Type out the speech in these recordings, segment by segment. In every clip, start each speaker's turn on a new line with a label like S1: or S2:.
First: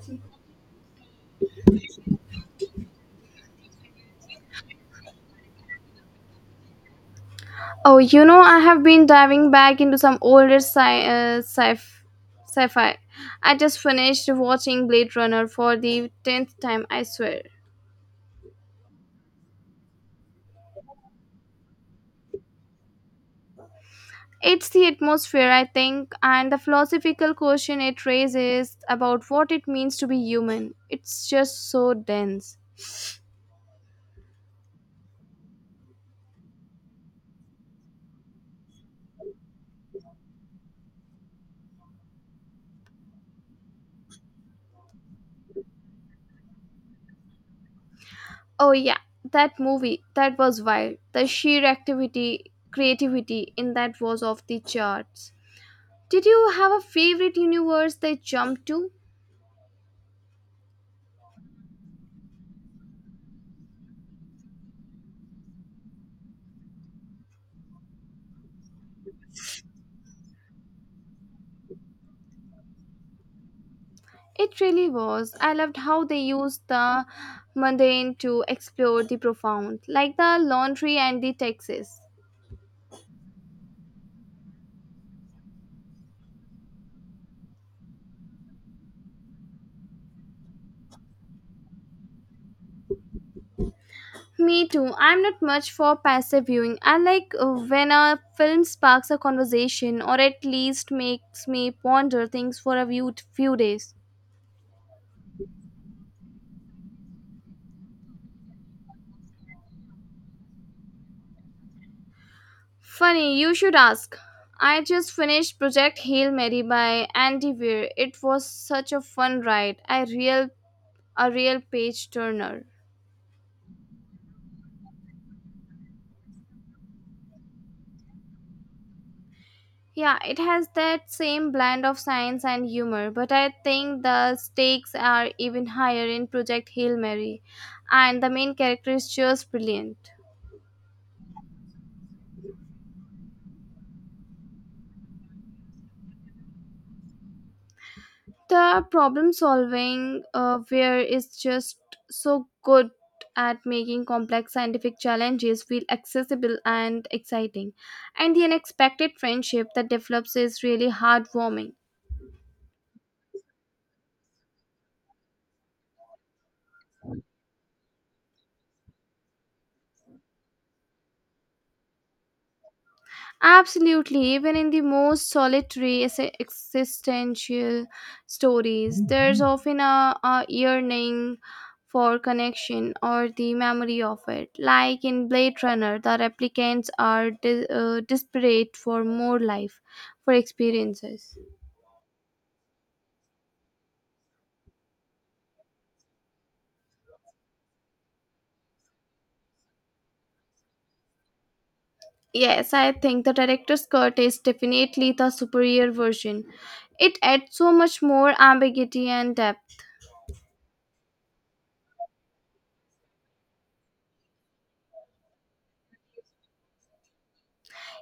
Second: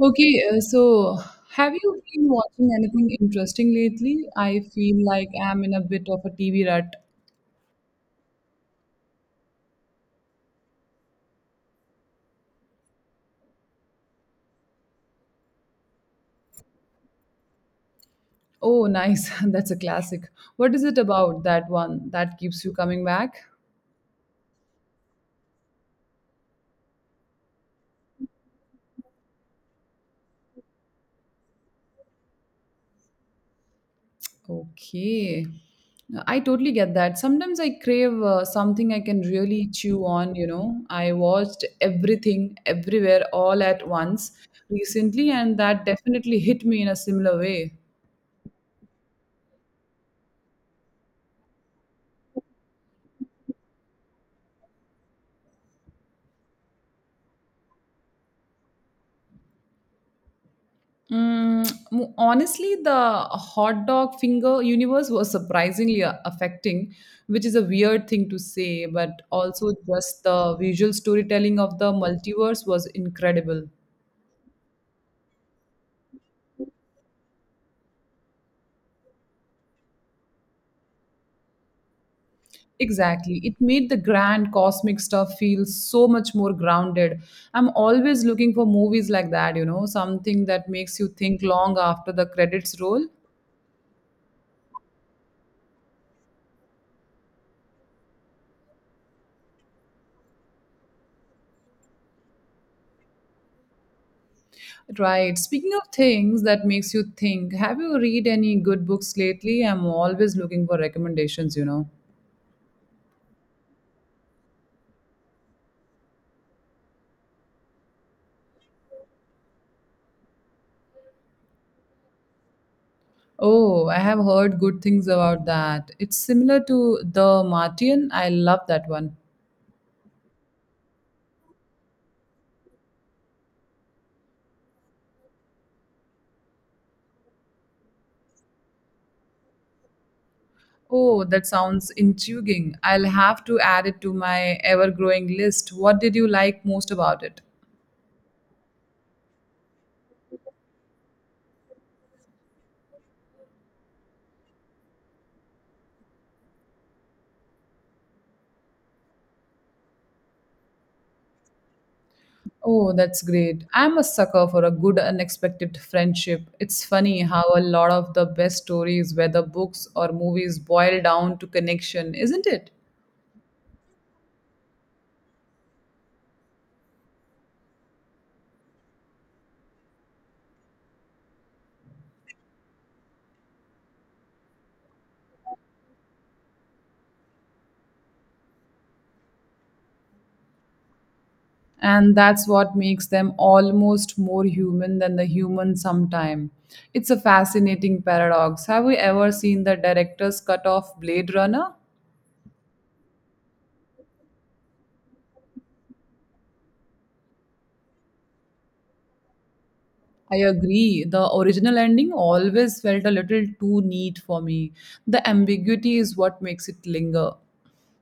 S1: Okay, so have you been watching anything interesting lately? I feel like I'm in a bit of a TV rut.
S2: Oh, you know, I have been diving back into some older sci-fi. I just finished watching Blade Runner for the 10th time, I swear.
S1: Oh, nice. That's a classic. What is it about that one that keeps you coming back?
S2: It's the atmosphere, I think, and the philosophical question it raises about what it means to be human. It's just so dense.
S1: Okay. I totally get that. Sometimes I crave something I can really chew on, you know. I watched everything, everywhere, all at once recently, and that definitely hit me in a similar way.
S2: Oh, yeah, that movie, that was wild. The sheer activity, creativity in that was off the charts. Did you have a favorite universe they jumped to?
S1: Mm, Honestly, the hot dog finger universe was surprisingly affecting, which is a weird thing to say, but also just the visual storytelling of the multiverse was incredible.
S2: It really was. I loved how they used the mundane to explore the profound, like the laundry and the taxes.
S1: Exactly. It made the grand cosmic stuff feel so much more grounded. I'm always looking for movies like that, you know, something that makes you think long after the credits roll.
S2: Me too. I'm not much for passive viewing. I like when a film sparks a conversation or at least makes me ponder things for a few days.
S1: Right. Speaking of things that makes you think, have you read any good books lately? I'm always looking for recommendations, you know.
S2: Funny, you should ask. I just finished Project Hail Mary by Andy Weir. It was such a fun ride. A real page turner.
S1: Oh, I have heard good things about that. It's similar to The Martian. I love that one.
S2: Yeah, it has that same blend of science and humor, but I think the stakes are even higher in Project Hail Mary, and the main character is just brilliant.
S1: Oh, that sounds intriguing. I'll have to add it to my ever-growing list. What did you like most about it?
S2: The problem solving where is just so good at making complex scientific challenges feel accessible and exciting, and the unexpected friendship that develops is really heartwarming.
S1: Oh, that's great. I'm a sucker for a good unexpected friendship. It's funny how a lot of the best stories, whether books or movies, boil down to connection, isn't it?
S2: Absolutely, even in the most solitary existential stories, there's often a yearning for connection or the memory of it. Like in Blade Runner, the replicants are desperate for more life, for experiences.
S1: And that's what makes them almost more human than the human sometime. It's a fascinating paradox. Have you ever seen the director's cut of Blade Runner?
S2: Yes, I think the director's cut is definitely the superior version. It adds so much more ambiguity and depth.
S1: I agree. The original ending always felt a little too neat for me. The ambiguity is what makes it linger.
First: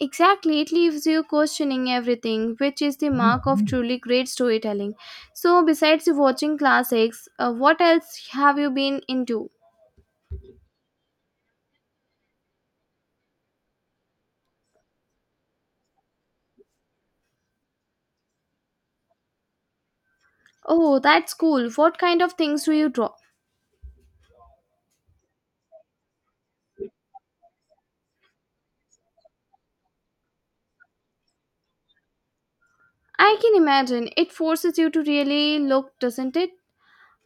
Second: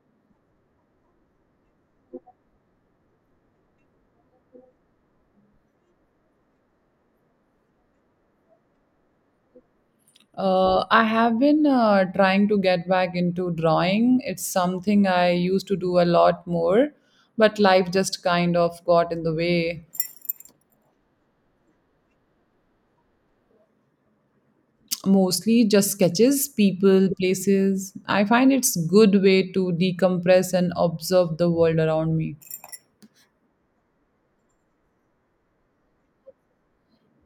S2: Exactly, it leaves you questioning everything, which is the mark of truly great storytelling. So, besides watching classics, what else have you been into?
S1: I have been trying to get back into drawing. It's something I used to do a lot more, but life just kind of got in the way.
S2: Oh, that's cool. What kind of things do you draw?
S1: Mostly just sketches, people, places. I find it's good way to decompress and observe the world around me.
S2: I can imagine. It forces you to really look, doesn't it?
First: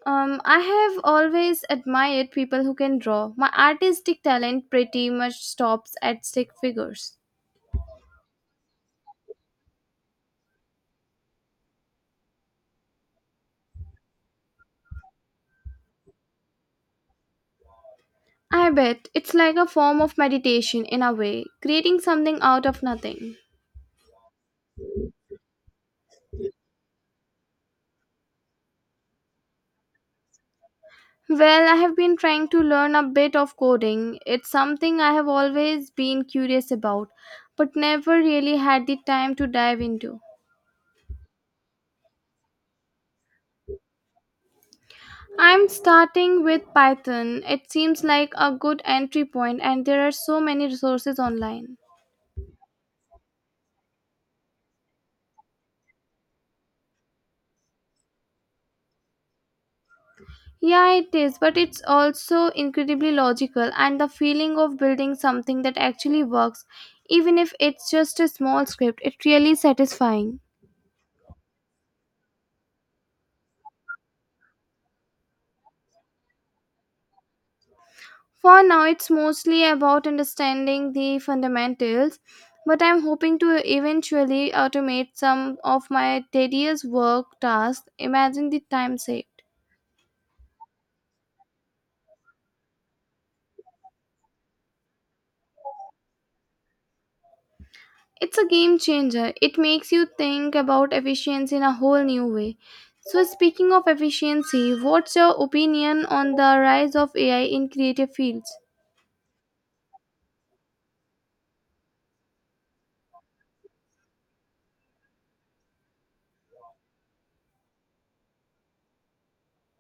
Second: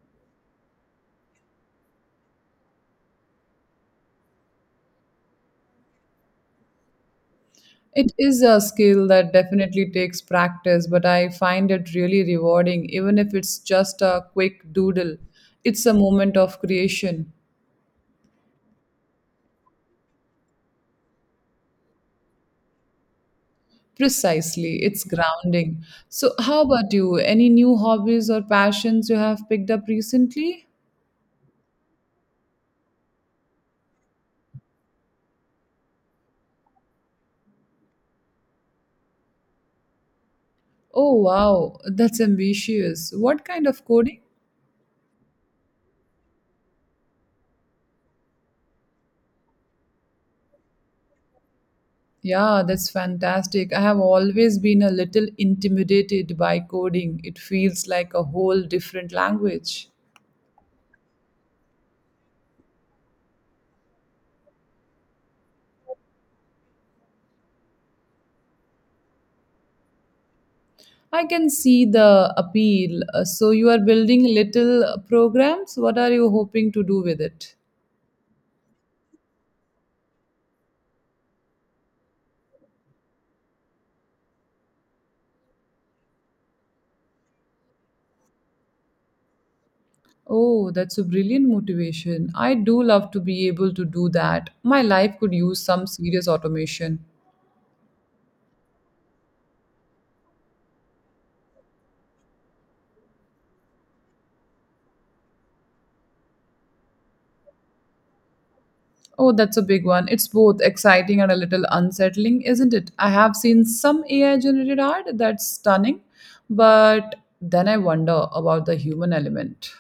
S2: I have always admired people who can draw. My artistic talent pretty much stops at stick figures.
S1: It is a skill that definitely takes practice, but I find it really rewarding, even if it's just a quick doodle. It's a moment of creation.
S2: I bet it's like a form of meditation in a way, creating something out of nothing.
S1: Precisely, it's grounding. So, how about you? Any new hobbies or passions you have picked up recently?
S2: Well, I have been trying to learn a bit of coding. It's something I have always been curious about, but never really had the time to dive into.
S1: Oh, wow, that's ambitious. What kind of coding?
S2: I'm starting with Python. It seems like a good entry point, and there are so many resources online.
S1: Yeah, that's fantastic. I have always been a little intimidated by coding. It feels like a whole different language.
S2: Yeah, it is, but it's also incredibly logical, and the feeling of building something that actually works, even if it's just a small script, it's really satisfying.
S1: I can see the appeal. So, you are building little programs. What are you hoping to do with it?
S2: For now, it's mostly about understanding the fundamentals, but I'm hoping to eventually automate some of my tedious work tasks. Imagine the time saved.
S1: Oh, that's a brilliant motivation. I do love to be able to do that. My life could use some serious automation.
S2: It's a game changer. It makes you think about efficiency in a whole new way. So, speaking of efficiency, what's your opinion on the rise of AI in creative fields?
S1: Oh, that's a big one. It's both exciting and a little unsettling, isn't it? I have seen some AI generated art that's stunning, but then I wonder about the human element.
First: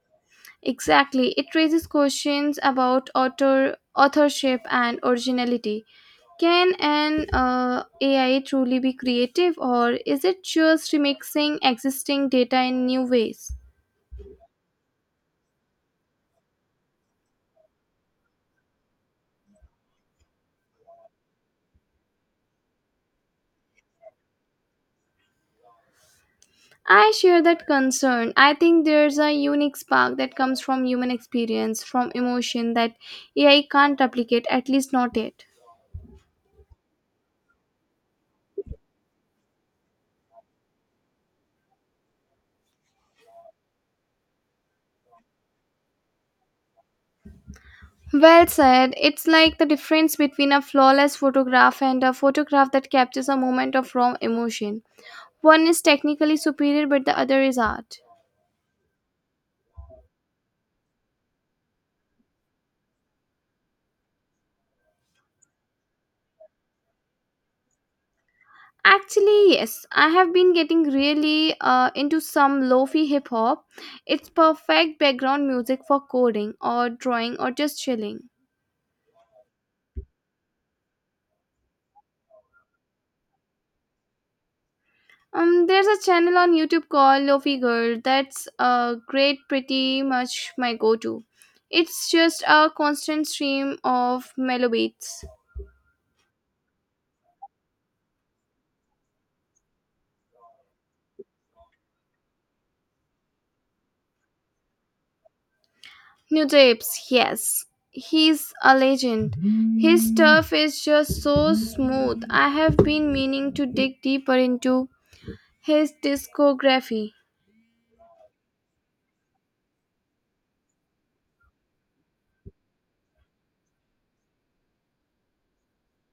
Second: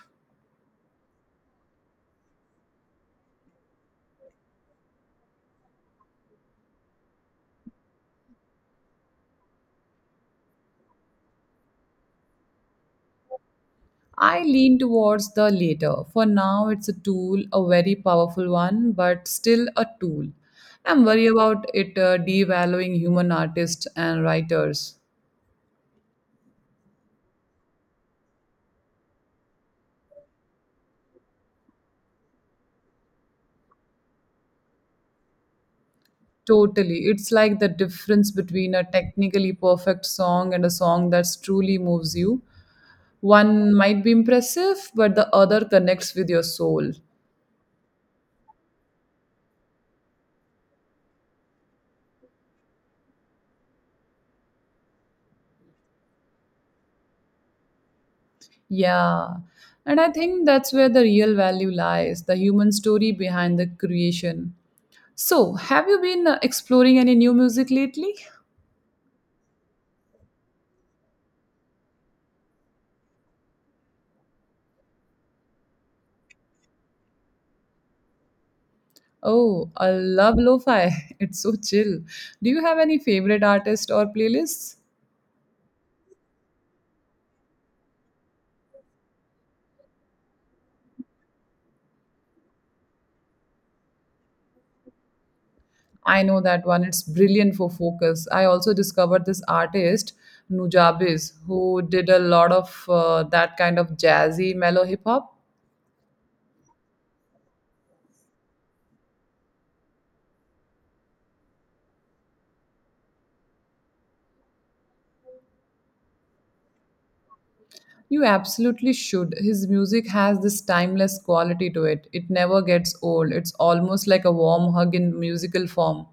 S2: Exactly. It raises questions about author, authorship and originality. Can an AI truly be creative, or is it just remixing existing data in new ways?
S1: I lean towards the later. For now, it's a tool, a very powerful one, but still a tool. I'm worried about it devaluing human artists and writers.
S2: I share that concern. I think there's a unique spark that comes from human experience, from emotion that AI can't replicate, at least not yet.
S1: Totally. It's like the difference between a technically perfect song and a song that truly moves you. One might be impressive, but the other connects with your soul.
S2: Well said. It's like the difference between a flawless photograph and a photograph that captures a moment of raw emotion. One is technically superior, but the other is art.
S1: Yeah. And I think that's where the real value lies the human story behind the creation. So, have you been exploring any new music lately?
S2: Actually, yes, I have been getting really into some lofi hip hop. It's perfect background music for coding or drawing or just chilling.
S1: Oh, I love lo fi. It's so chill. Do you have any favorite artists or playlists?
S2: There's a channel on YouTube called Lofi Girl that's great, pretty much my go to. It's just a constant stream of mellow beats.
S1: I know that one. It's brilliant for focus. I also discovered this artist, Nujabes, who did a lot of that kind of jazzy, mellow hip hop.
S2: New Japes, yes. He's a legend. His stuff is just so smooth. I have been meaning to dig deeper into his discography.
S1: You absolutely should. His music has this timeless quality to it. It never gets old. It's almost like a warm hug in musical form.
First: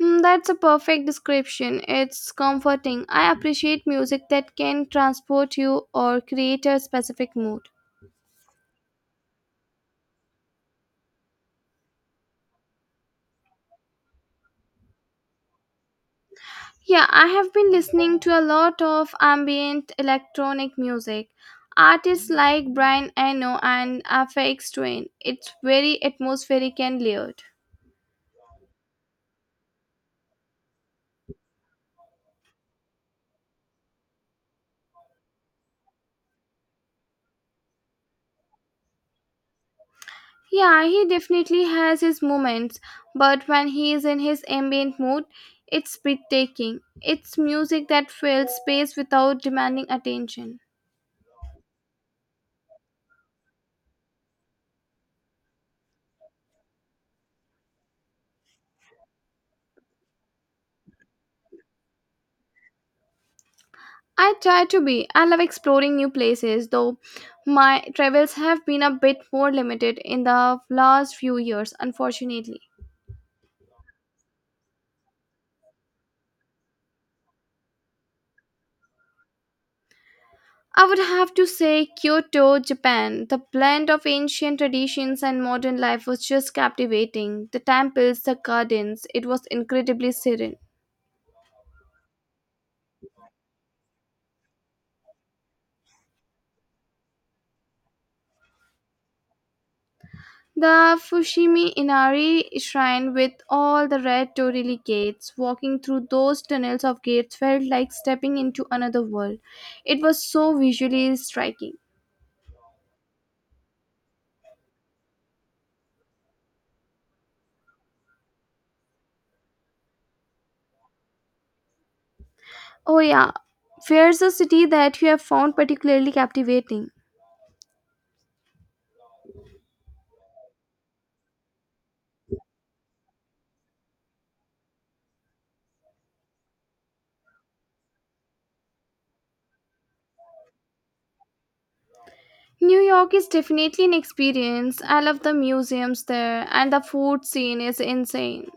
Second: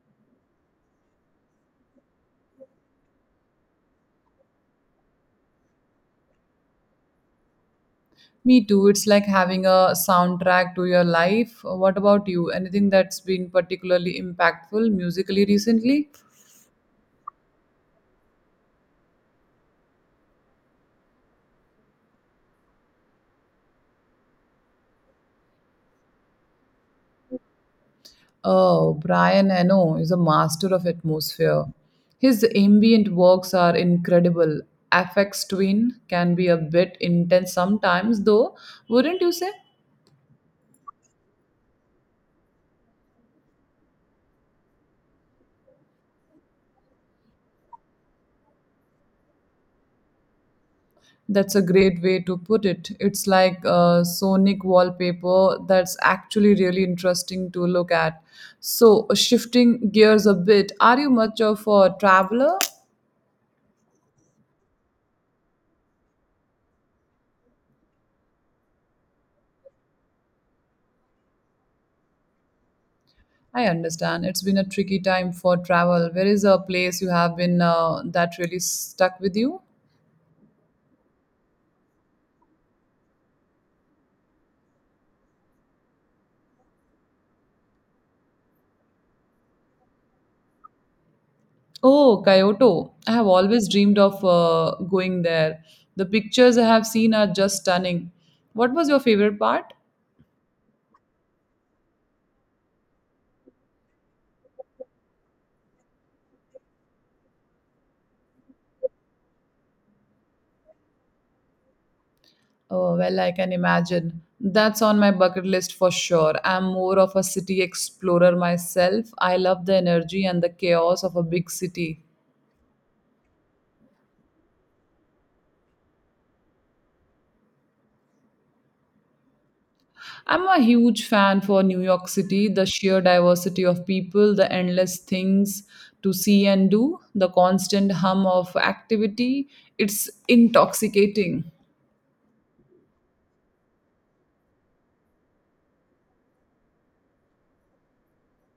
S2: Hmm, that's a perfect description. It's comforting. I appreciate music that can transport you or create a specific mood.
S1: Me too. It's like having a soundtrack to your life. What about you? Anything that's been particularly impactful musically recently?
S2: Yeah, I have been listening to a lot of ambient electronic music. Artists like Brian Eno and Aphex Twin. It's very atmospheric and layered.
S1: Oh, Brian Eno is a master of atmosphere. His ambient works are incredible. FX Twin can be a bit intense sometimes, though, wouldn't you say?
S2: Yeah, he definitely has his moments, but when he is in his ambient mood, it's breathtaking. It's music that fills space without demanding attention.
S1: That's a great way to put it. It's like a sonic wallpaper that's actually really interesting to look at. So, shifting gears a bit, are you much of a traveler?
S2: I try to be. I love exploring new places, though my travels have been a bit more limited in the last few years, unfortunately.
S1: I understand. It's been a tricky time for travel. Where is a place you have been that really stuck with you?
S2: I would have to say Kyoto, Japan. The blend of ancient traditions and modern life was just captivating. The temples, the gardens, it was incredibly serene.
S1: Oh, Kyoto. I have always dreamed of going there. The pictures I have seen are just stunning. What was your favorite part?
S2: The Fushimi Inari shrine with all the red torii gates, walking through those tunnels of gates felt like stepping into another world. It was so visually striking.
S1: Oh, well, I can imagine. That's on my bucket list for sure. I'm more of a city explorer myself. I love the energy and the chaos of a big city.
S2: Oh yeah, where's a city that you have found particularly captivating?
S1: I'm a huge fan for New York City, the sheer diversity of people, the endless things to see and do, the constant hum of activity. It's intoxicating.
S2: New York is definitely an experience. I love the museums there and the food scene is insane.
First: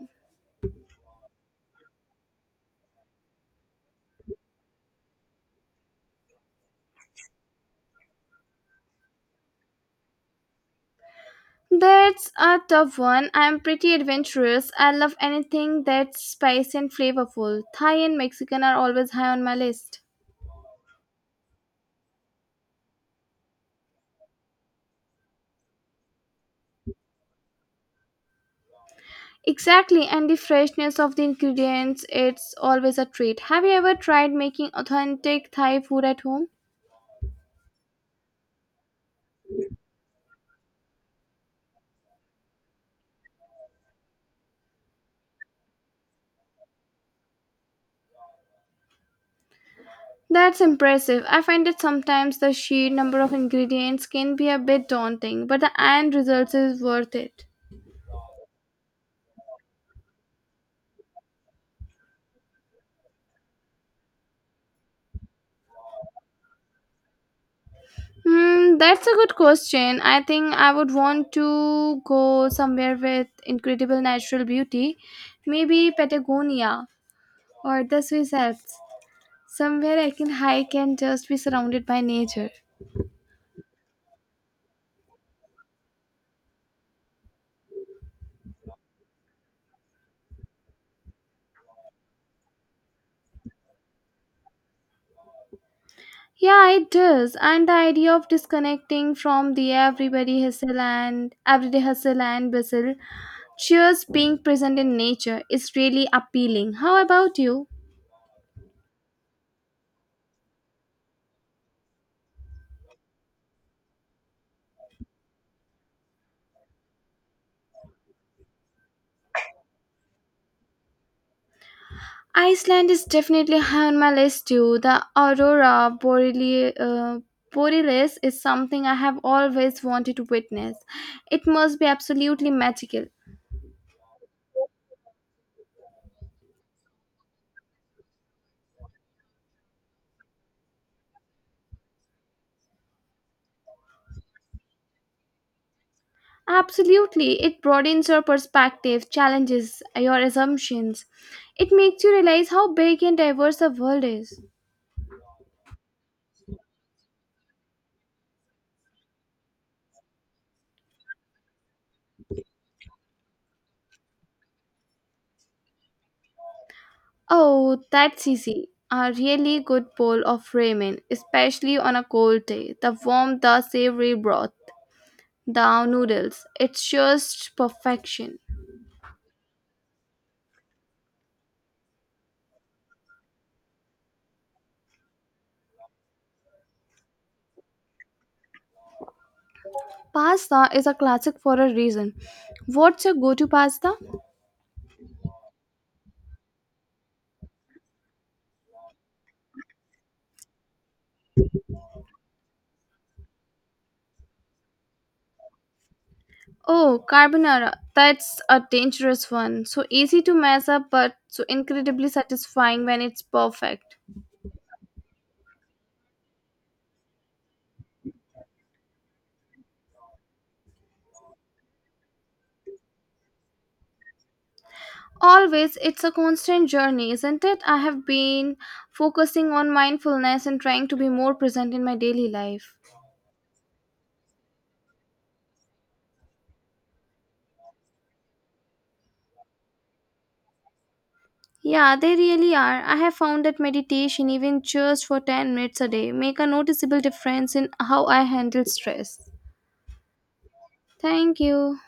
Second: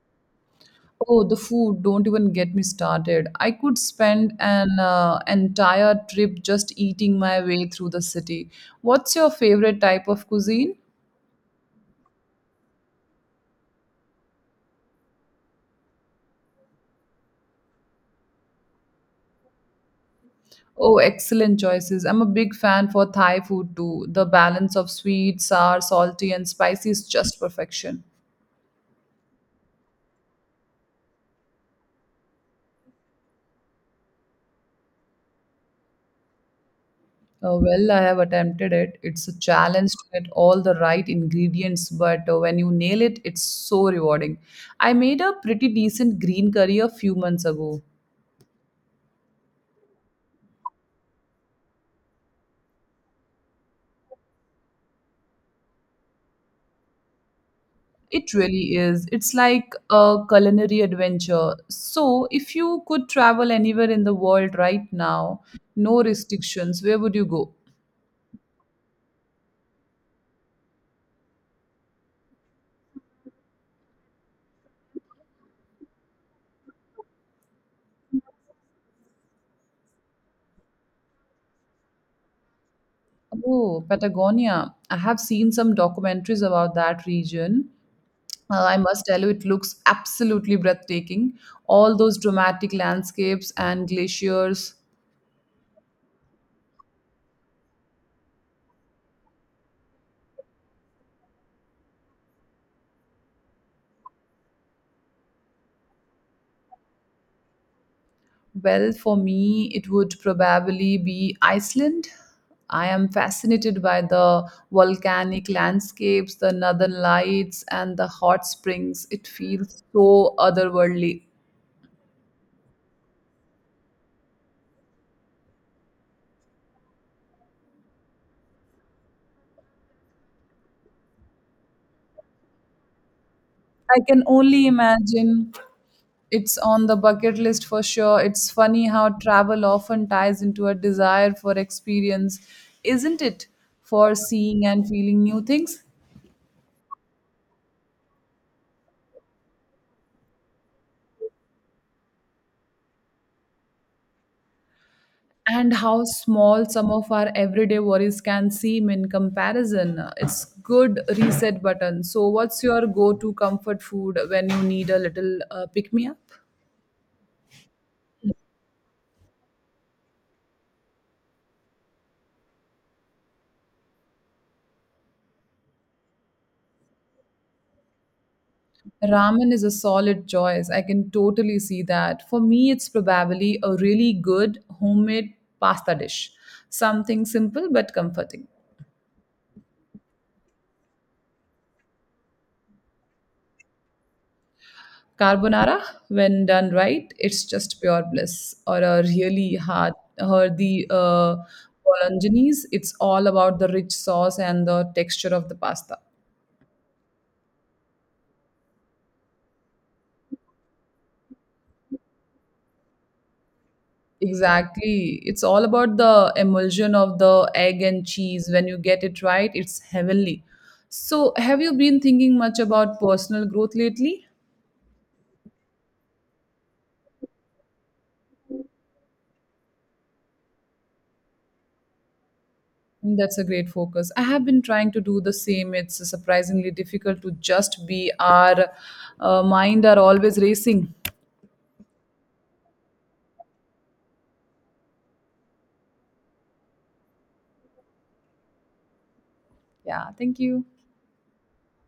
S1: Oh, the food, don't even get me started. I could spend an entire trip just eating my way through the city. What's your favorite type of cuisine?
S2: That's a tough one. I'm pretty adventurous. I love anything that's spicy and flavorful. Thai and Mexican are always high on my list.
S1: Oh, excellent choices. I'm a big fan for Thai food too. The balance of sweet, sour, salty, and spicy is just perfection.
S2: Exactly, and the freshness of the ingredients, it's always a treat. Have you ever tried making authentic Thai food at home?
S1: Well, I have attempted it. It's a challenge to get all the right ingredients, but when you nail it, it's so rewarding. I made a pretty decent green curry a few months ago.
S2: That's impressive. I find that sometimes the sheer number of ingredients can be a bit daunting, but the end result is worth it.
S1: It really is. It's like a culinary adventure. So, if you could travel anywhere in the world right now, no restrictions, where would you go?
S2: Hmm, that's a good question. I think I would want to go somewhere with incredible natural beauty, maybe Patagonia or the Swiss Alps, somewhere I can hike and just be surrounded by nature.
S1: Oh, Patagonia. I have seen some documentaries about that region. I must tell you, it looks absolutely breathtaking. All those dramatic landscapes and glaciers.
S2: Yeah, it does. And the idea of disconnecting from the everybody hustle and everyday hustle and bustle, just being present in nature is really appealing. How about you?
S1: Well, for me, it would probably be Iceland. I am fascinated by the volcanic landscapes, the northern lights, and the hot springs. It feels so otherworldly.
S2: Iceland is definitely high on my list too. The aurora borealis is something I have always wanted to witness. It must be absolutely magical.
S1: I can only imagine it's on the bucket list for sure. It's funny how travel often ties into a desire for experience, isn't it? For seeing and feeling new things.
S2: Absolutely, it broadens your perspective, challenges your assumptions. It makes you realize how big and diverse the world is.
S1: And how small some of our everyday worries can seem in comparison. It's good reset button. So, what's your go-to comfort food when you need a little pick-me-up?
S2: Oh, that's easy. A really good bowl of ramen, especially on a cold day. The warm, the savory broth, the noodles. It's just perfection.
S1: Ramen is a solid choice. I can totally see that. For me, it's probably a really good homemade pasta dish. Something simple but comforting.
S2: Pasta is a classic for a reason. What's your go to pasta?
S1: Carbonara, when done right, it's just pure bliss. Or a really hard, hearty bolognese, it's all about the rich sauce and the texture of the pasta.
S2: Oh, carbonara. That's a dangerous one. So easy to mess up, but so incredibly satisfying when it's perfect.
S1: Exactly. It's all about the emulsion of the egg and cheese. When you get it right, it's heavenly. So, have you been thinking much about personal growth lately?
S2: Always, it's a constant journey, isn't it? I have been focusing on mindfulness and trying to be more present in my daily life.
S1: That's a great focus. I have been trying to do the same. It's surprisingly difficult to just be our mind are always racing.
S2: Yeah, they really are. I have found that meditation, even just for 10 minutes a day, make a noticeable difference in how I handle stress.
S1: Yeah, thank you.
S2: Thank you.